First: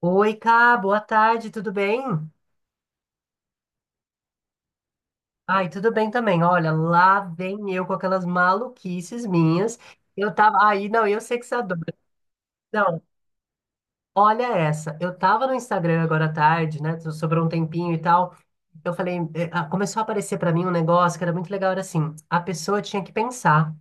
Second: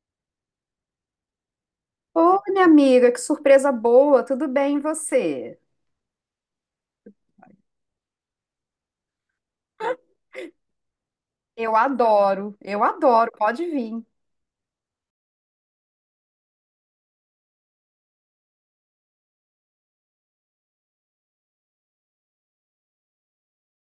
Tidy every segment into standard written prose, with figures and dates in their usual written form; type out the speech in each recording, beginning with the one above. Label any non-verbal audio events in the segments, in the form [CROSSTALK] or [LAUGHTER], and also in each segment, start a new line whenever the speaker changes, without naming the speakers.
Oi, Cá, boa tarde, tudo bem?
Ô, minha amiga, que surpresa boa, tudo bem e você?
Ai, tudo bem também. Olha, lá vem eu com aquelas maluquices minhas. Eu tava. Aí, não, eu sei que você
Eu
adora.
adoro, eu
Não,
adoro, pode vir.
olha essa. Eu tava no Instagram agora à tarde, né? Sobrou um tempinho e tal. Eu falei, começou a aparecer pra mim um negócio que era muito legal, era assim, a pessoa tinha que pensar.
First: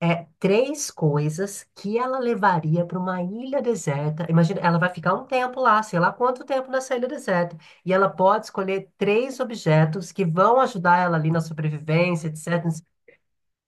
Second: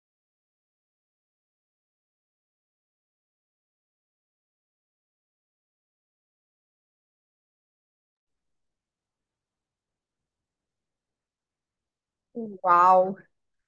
É três coisas que ela levaria para uma ilha deserta. Imagina, ela vai ficar um tempo lá, sei lá quanto tempo nessa ilha deserta. E ela pode escolher três objetos que vão ajudar ela ali na sobrevivência, etc.
Uau!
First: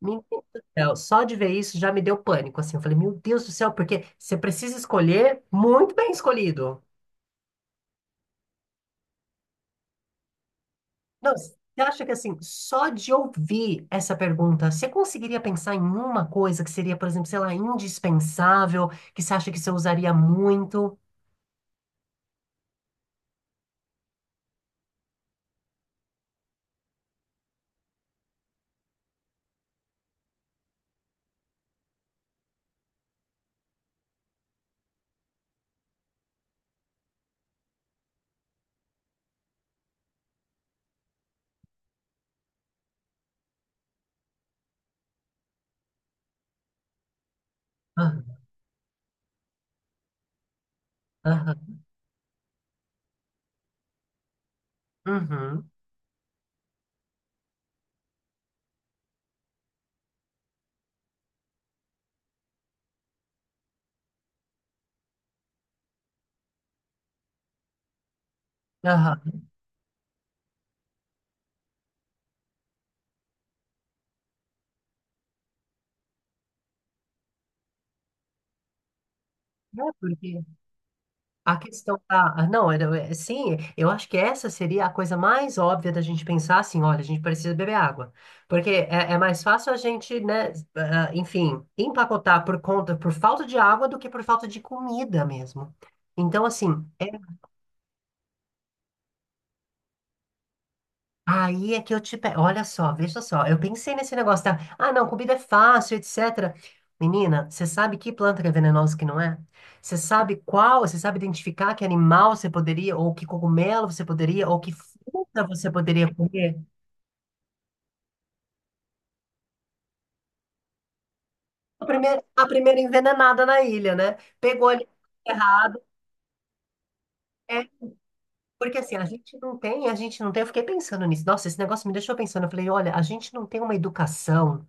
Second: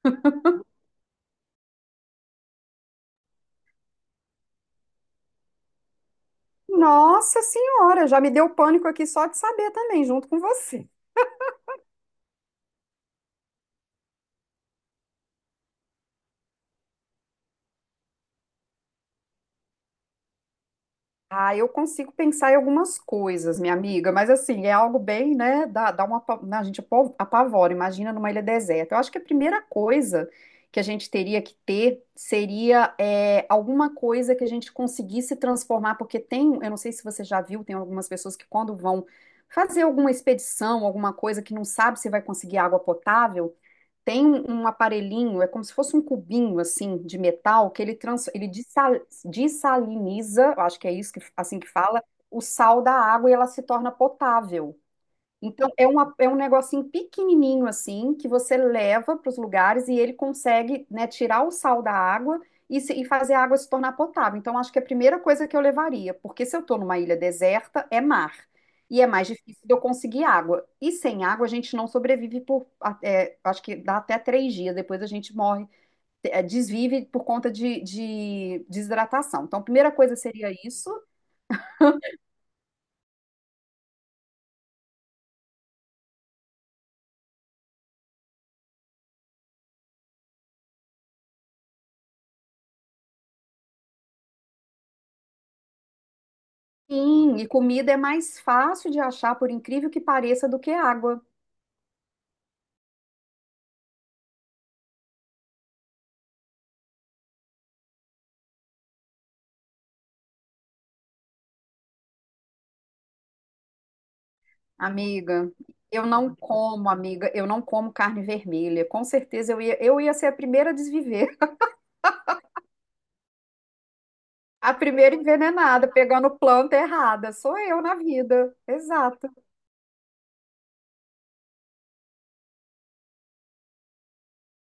Meu Deus do céu, só de ver isso já me deu pânico, assim. Eu falei, meu Deus do céu, porque você precisa escolher muito bem escolhido.
Nossa Senhora, já me deu pânico aqui só de saber também, junto com você.
Não, você acha que assim, só de ouvir essa pergunta, você conseguiria pensar em uma coisa que seria, por exemplo, sei lá, indispensável, que você acha que você usaria muito?
Ah, eu consigo pensar em algumas coisas, minha amiga, mas assim, é algo bem, né? Dá uma, a gente apavora, imagina numa ilha deserta. Eu acho que a primeira coisa que a gente teria que ter seria alguma coisa que a gente conseguisse transformar, porque tem, eu não sei se você já viu, tem algumas pessoas que quando vão fazer alguma expedição, alguma coisa que não sabe se vai conseguir água potável, tem um aparelhinho, é como se fosse um cubinho assim de metal que
Aham.
ele dessaliniza, eu acho que é isso que assim que
Aham.
fala, o sal da água e ela se torna potável.
Uhum.
Então, uma, é um negocinho pequenininho assim, que você leva para os lugares e ele consegue, né, tirar o sal da água e, e fazer a água se tornar potável. Então, acho que é a primeira coisa que eu levaria, porque se eu estou numa ilha deserta, é mar. E é mais
Aham.
difícil de eu conseguir água. E sem água, a gente não sobrevive acho que dá até três dias, depois a gente morre, desvive por conta de desidratação. Então, a
É
primeira coisa
porque
seria isso.
a questão da. Não, é, sim, eu acho que essa seria a coisa mais óbvia da gente pensar assim: olha, a gente precisa beber água. Porque é mais fácil a gente, né, enfim, empacotar por conta, por falta de água do que por falta de comida mesmo. Então, assim. É.
Sim, e comida é mais fácil de achar, por incrível que pareça, do que água.
Aí é que eu te pego. Olha só, veja só. Eu pensei nesse negócio da. Ah, não, comida é fácil, etc. Menina, você sabe que planta que é venenosa e que não é? Você sabe qual? Você sabe identificar que animal você poderia, ou que cogumelo você poderia, ou que fruta
Amiga,
você poderia comer?
eu não como carne vermelha. Com certeza eu ia ser a primeira a desviver,
A primeira envenenada na ilha, né?
[LAUGHS]
Pegou
a
ali.
primeira envenenada, pegando planta errada. Sou eu na vida.
Porque assim, a
Exato.
gente não tem, a gente não tem, eu fiquei pensando nisso. Nossa, esse negócio me deixou pensando. Eu falei, olha, a gente não tem uma educação,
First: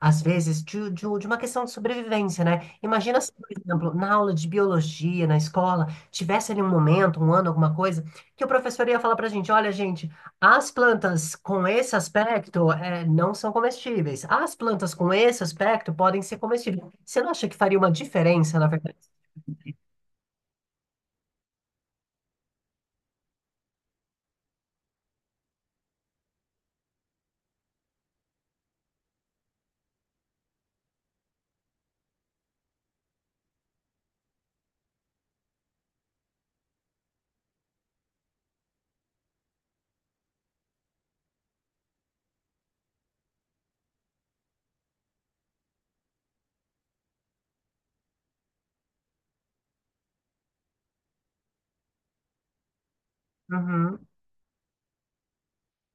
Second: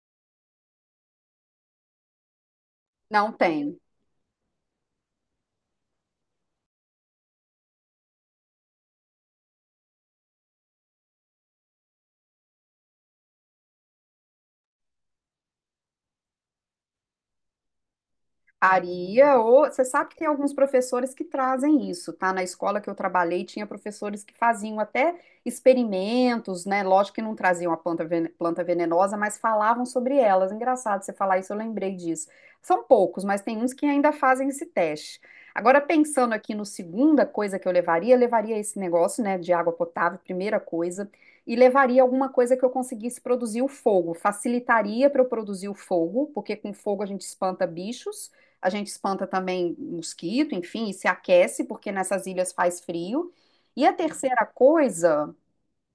às vezes, de uma questão de sobrevivência, né? Imagina se,
Não
por
tem.
exemplo, na aula de biologia, na escola, tivesse ali um momento, um ano, alguma coisa, que o professor ia falar pra gente, olha, gente, as plantas com esse aspecto não são comestíveis. As plantas com esse aspecto podem ser comestíveis. Você não acha que faria uma diferença, na verdade?
Faria, ou você sabe que tem alguns professores que trazem isso, tá? Na escola que eu trabalhei, tinha professores que faziam até experimentos, né? Lógico que não traziam a planta venenosa, mas falavam sobre elas. Engraçado você falar isso, eu lembrei disso. São poucos, mas tem uns que ainda fazem esse teste. Agora, pensando aqui no segunda coisa que eu levaria esse negócio, né, de água potável, primeira coisa, e levaria alguma coisa que eu conseguisse produzir o fogo. Facilitaria para eu produzir o fogo, porque com fogo a gente espanta bichos. A gente espanta também mosquito, enfim, e se aquece, porque nessas ilhas faz frio. E a
Uhum.
terceira coisa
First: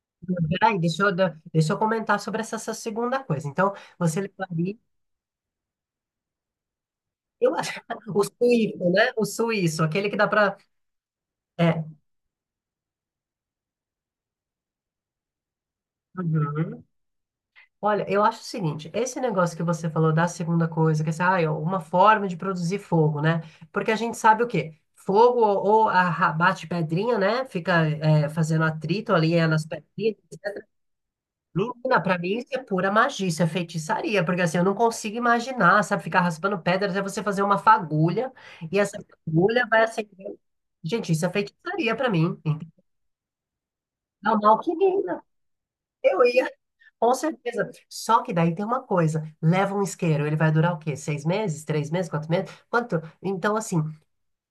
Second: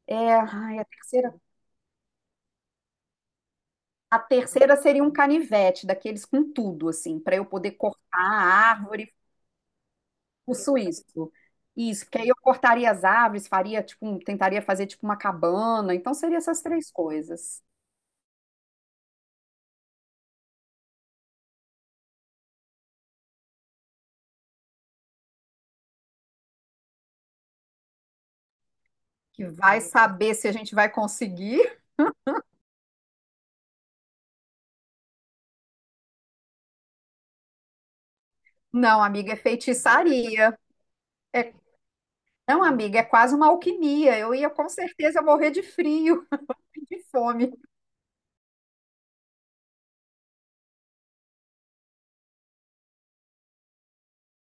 é, ai,
Peraí,
a terceira,
deixa eu comentar sobre essa, essa segunda coisa. Então,
a
você levaria,
terceira seria um canivete, daqueles com tudo, assim, para eu
eu
poder
acho,
cortar
[LAUGHS] o
a
suíço, né?
árvore,
O suíço, aquele que dá
o
pra.
suíço.
É.
Isso, porque aí eu cortaria as árvores, faria tipo, tentaria fazer tipo uma cabana. Então seria essas
Uhum.
três coisas.
Olha, eu acho o seguinte, esse negócio que você falou da segunda coisa, que é assim, é uma forma de produzir fogo, né? Porque a gente sabe o quê? Fogo ou a- bate pedrinha, né? Fica fazendo atrito ali
Que
nas
vai
pedrinhas.
saber se a gente vai conseguir?
Menina, pra mim isso é pura magia, isso é feitiçaria, porque assim, eu não consigo imaginar, sabe, ficar raspando pedra até você fazer uma fagulha, e essa
Não, amiga, é
fagulha vai acender.
feitiçaria.
Gente, isso é
É,
feitiçaria pra mim,
não,
entendeu?
amiga, é quase uma alquimia.
É
Eu
uma
ia com certeza
alquimia.
morrer de
Eu
frio.
ia,
De
com
fome.
certeza. Só que daí tem uma coisa, leva um isqueiro, ele vai durar o quê? Seis meses? Três meses? Quatro meses? Quanto? Então, assim,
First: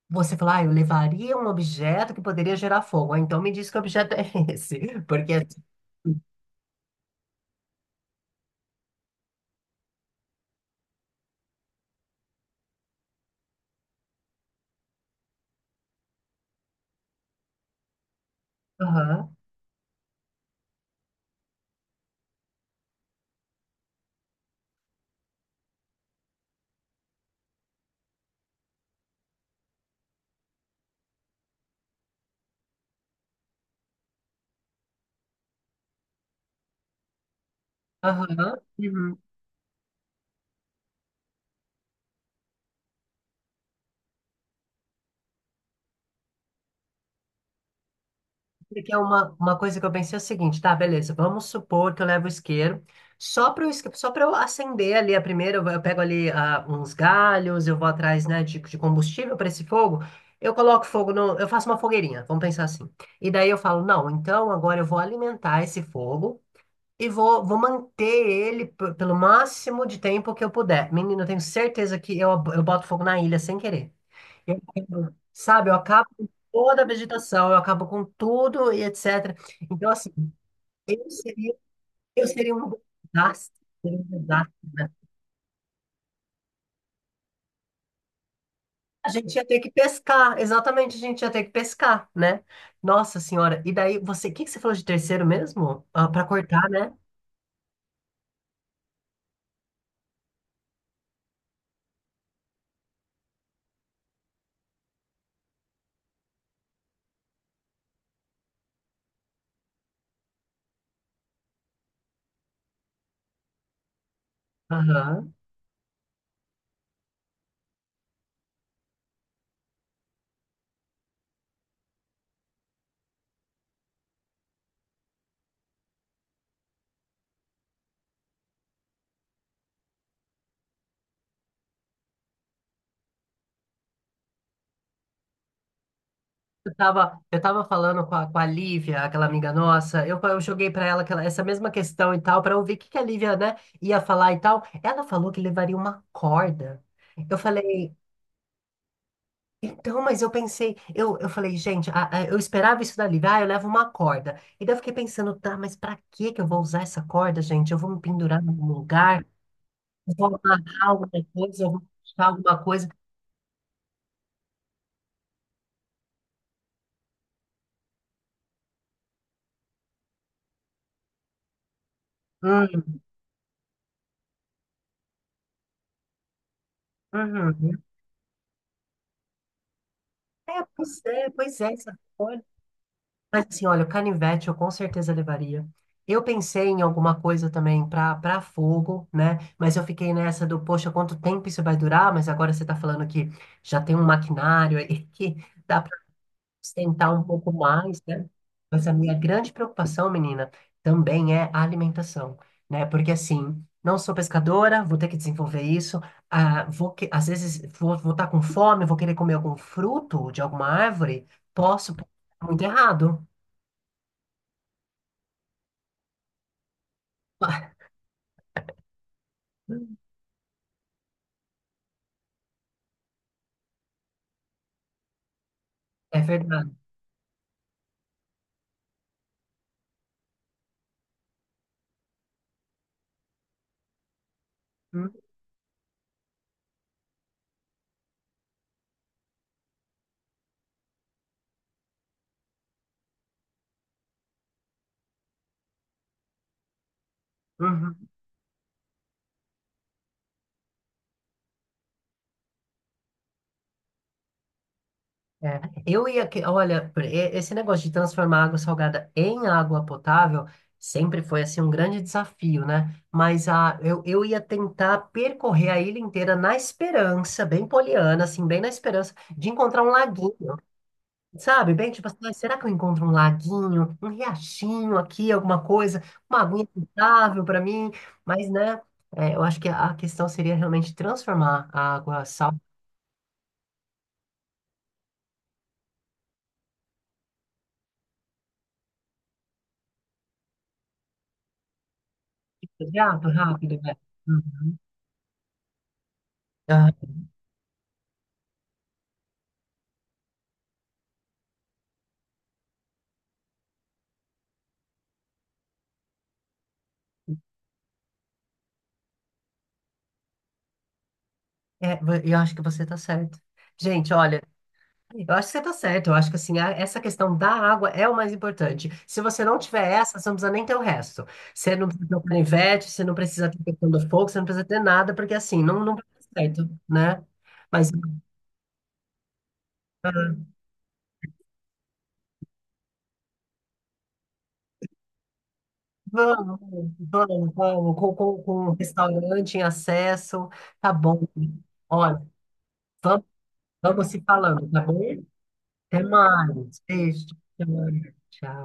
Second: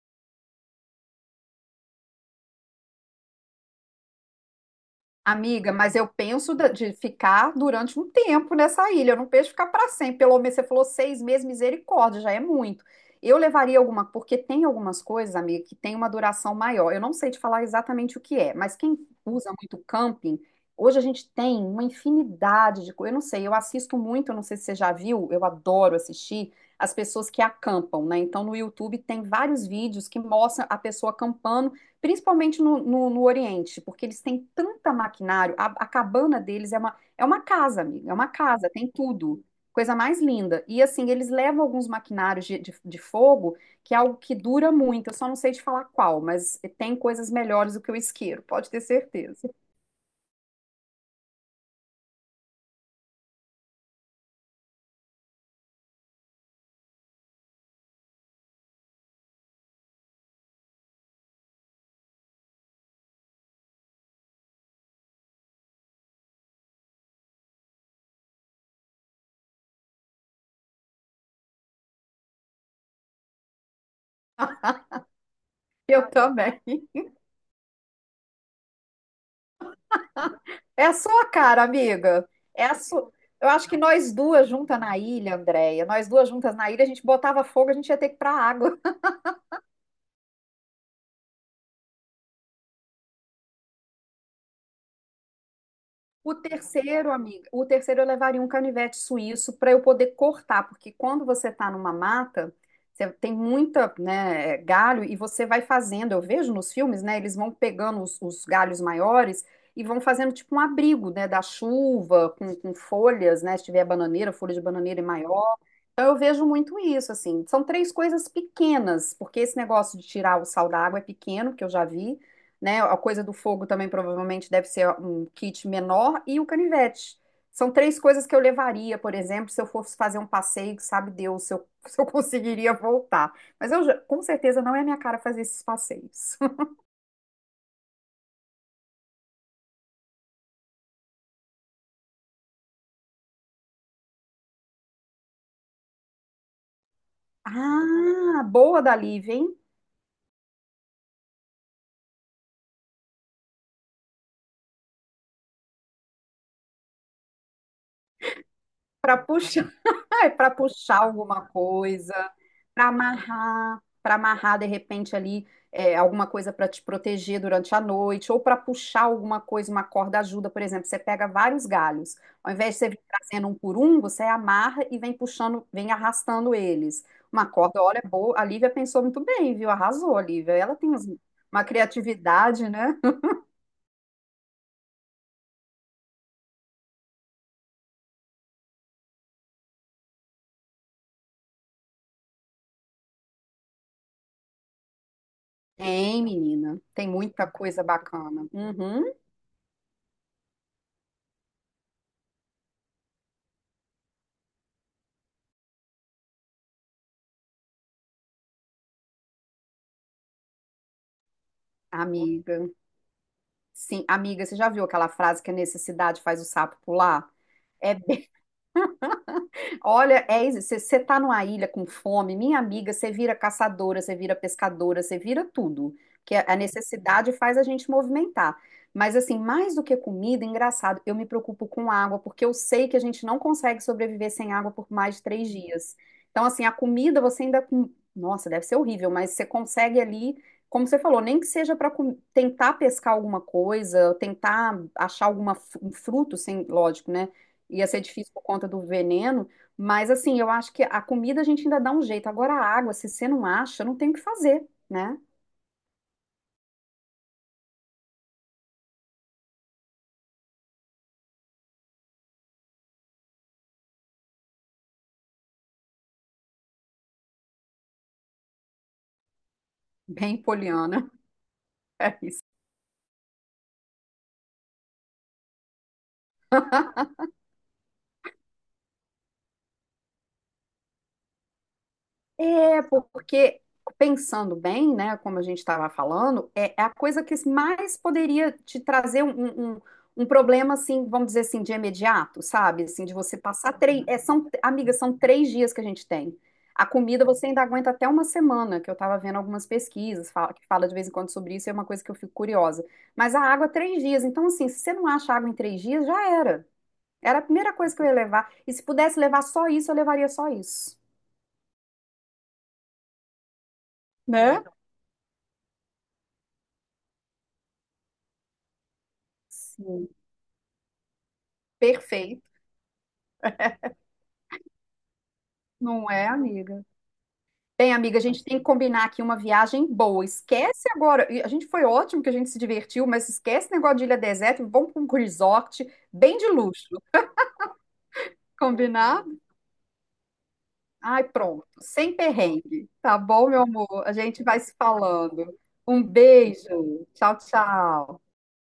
você fala, ah, eu levaria um objeto que poderia gerar fogo. Ah, então me diz que objeto é esse, porque é assim.
Amiga, mas eu penso de ficar durante um tempo nessa ilha. Eu não penso em ficar para sempre. Pelo menos você falou seis meses, misericórdia, já é muito. Eu levaria alguma, porque tem algumas coisas, amiga, que tem uma duração maior. Eu não sei te falar exatamente o que é, mas quem
Aham.
usa muito camping, hoje a gente tem uma infinidade de coisas. Eu não sei, eu assisto muito, eu não sei se você já viu, eu adoro assistir as pessoas que acampam, né? Então no YouTube tem vários vídeos que mostram a pessoa acampando principalmente no Oriente, porque eles têm tanta maquinário, a cabana deles é uma casa, amiga, é
Aham.
uma casa, tem
Uhum.
tudo, coisa mais linda. E assim, eles levam alguns maquinários de fogo, que é algo que dura muito, eu só não sei te falar qual, mas tem coisas melhores do que o isqueiro, pode ter
Porque é
certeza.
uma coisa que eu pensei é o seguinte, tá, beleza, vamos supor que eu levo o isqueiro, só para só para eu acender ali a primeira, eu pego ali uns galhos, eu vou atrás, né, de combustível para esse fogo, eu coloco fogo no, eu faço uma fogueirinha, vamos pensar assim. E daí eu falo, não, então agora eu vou alimentar esse fogo e vou manter ele pelo máximo de tempo que eu puder. Menino, eu tenho certeza que eu boto fogo na ilha sem querer. Eu entendo. Sabe, eu acabo
Eu
com
também.
toda a vegetação, eu acabo com tudo e etc. Então, assim,
É a
eu
sua
seria,
cara,
eu
amiga,
seria
é
um
a sua... Eu
desastre,
acho que
seria um
nós duas
desastre,
juntas
né?
na ilha, Andréia, nós duas juntas na ilha, a gente botava fogo, a gente ia ter que ir pra água.
A gente ia ter que pescar, exatamente, a gente ia ter que pescar, né? Nossa Senhora, e daí você, o que que você falou de terceiro mesmo? Ah, para
O
cortar, né?
terceiro, amiga, o terceiro eu levaria um canivete suíço para eu poder cortar, porque quando você está numa mata, você tem muita, né, galho e você vai fazendo. Eu vejo nos filmes, né, eles vão pegando os galhos maiores e vão fazendo tipo um abrigo, né, da chuva, com folhas, né, se tiver bananeira, folha de bananeira é
Aham.
maior. Então eu vejo muito isso, assim. São três coisas pequenas, porque esse negócio de tirar o sal da água é pequeno, que eu já vi né? A coisa do fogo também provavelmente deve ser um kit menor e o canivete. São três coisas que eu levaria, por exemplo, se eu fosse fazer um passeio, que sabe Deus se eu, [LAUGHS] se eu conseguiria voltar. Mas com certeza não é minha cara fazer esses passeios. [LAUGHS]
Eu tava falando com a, Lívia, aquela amiga nossa, eu joguei pra ela aquela, essa mesma questão e tal, pra ouvir o que que a Lívia, né, ia falar e tal. Ela falou que levaria uma corda. Eu falei,
Ah, boa da Lívia, hein?
então, mas eu pensei, eu falei, gente, eu esperava isso dali, ah, eu levo uma corda. E daí eu fiquei pensando, tá, mas pra que que eu vou usar essa corda, gente? Eu vou me pendurar num
Para
lugar,
puxar.
eu
É,
vou
para
amarrar
puxar
alguma
alguma
coisa, eu vou
coisa,
puxar alguma coisa.
para amarrar de repente alguma coisa para te proteger durante a noite, ou para puxar alguma coisa, uma corda ajuda, por exemplo, você pega vários galhos, ao invés de você
Hum.
vir trazendo um por um, você amarra e vem puxando, vem arrastando eles. Uma
Uhum.
corda, olha, é boa. A Lívia pensou muito bem, viu? Arrasou, a
É,
Lívia.
pois é, pois
Uma
é, essa corda.
criatividade, né?
Mas assim, olha, o canivete eu com certeza levaria. Eu pensei em alguma coisa também pra para fogo, né? Mas eu fiquei nessa do, poxa, quanto tempo isso vai durar? Mas agora você tá falando que já tem um maquinário aí [LAUGHS] que. Dá
Tem, menina. Tem
sustentar um
muita
pouco
coisa
mais, né?
bacana.
Mas a
Uhum,
minha grande preocupação, menina, também é a alimentação, né? Porque assim, não sou pescadora, vou ter que desenvolver isso. Ah, vou que, às vezes vou estar com fome, vou querer comer algum fruto de alguma árvore, posso,
amiga.
muito errado.
Sim, amiga, você já viu aquela frase que a necessidade faz o sapo pular?
[LAUGHS]
É. Olha, é isso. Você tá numa ilha com fome, minha amiga, você vira caçadora, você vira pescadora, você vira tudo.
É
Que a
verdade.
necessidade faz a gente movimentar. Mas, assim, mais do que comida, engraçado, eu me preocupo com água, porque eu sei que a gente não consegue sobreviver sem água por mais de três dias. Então, assim, a comida você ainda. Com- Nossa, deve ser horrível, mas você consegue ali, como você falou, nem que seja para tentar pescar alguma coisa, tentar achar alguma, um fruto, sem, lógico, né? Ia ser
Uhum.
difícil por conta do veneno. Mas assim, eu acho que a comida a gente ainda dá um jeito. Agora a água, se você não acha, não tem o que fazer, né?
É, eu ia que, olha, esse negócio de transformar água salgada em água potável sempre foi assim um grande desafio, né? Mas eu ia tentar percorrer a ilha inteira na esperança, bem poliana, assim, bem na esperança de encontrar um
Bem
laguinho,
poliana. [LAUGHS]
sabe? Bem tipo
É
assim, "Ai,
isso.
será que eu encontro um laguinho, um riachinho aqui, alguma coisa, uma aguinha potável para mim?" Mas, né? É, eu acho que a questão seria realmente transformar a água salgada
É, porque pensando bem, né, como a gente estava falando, é a coisa que mais poderia te trazer um um problema, assim, vamos dizer assim, de imediato, sabe?
em
Assim, de você
água
passar
rápido, né?
três. É, são,
Uhum.
amiga, são três dias que a gente tem. A comida você ainda aguenta até uma semana, que eu estava vendo algumas pesquisas que fala de vez em quando sobre isso, é uma coisa que eu fico curiosa. Mas a água, três dias. Então, assim, se você não acha água em três dias, já era. Era a primeira coisa que eu ia levar. E se pudesse levar só isso, eu levaria só isso,
É, eu acho que você está certo. Gente, olha,
né?
eu acho que você está certo. Eu acho que assim, essa questão da água é o mais importante. Se você não tiver
Sim.
essa, você não precisa nem ter o resto. Você não precisa ter o
Perfeito,
canivete, você não precisa ter a questão do fogo, você não precisa ter nada, porque assim, não, não vai
não é,
dar certo,
amiga?
né?
Bem,
Mas
amiga, a gente tem que combinar aqui uma viagem boa. Esquece agora. E a gente foi ótimo que a gente se divertiu, mas esquece esse negócio de ilha deserta e vamos para um resort bem de
vamos,
luxo.
vamos, vamos, com
Combinado?
restaurante em acesso, tá
Ai,
bom.
pronto. Sem
Olha,
perrengue. Tá
vamos,
bom, meu amor?
vamos
A
se
gente vai
falando,
se
tá bom?
falando. Um
Até mais.
beijo.
Beijo.
Tchau,
Tchau.
tchau.
Tchau.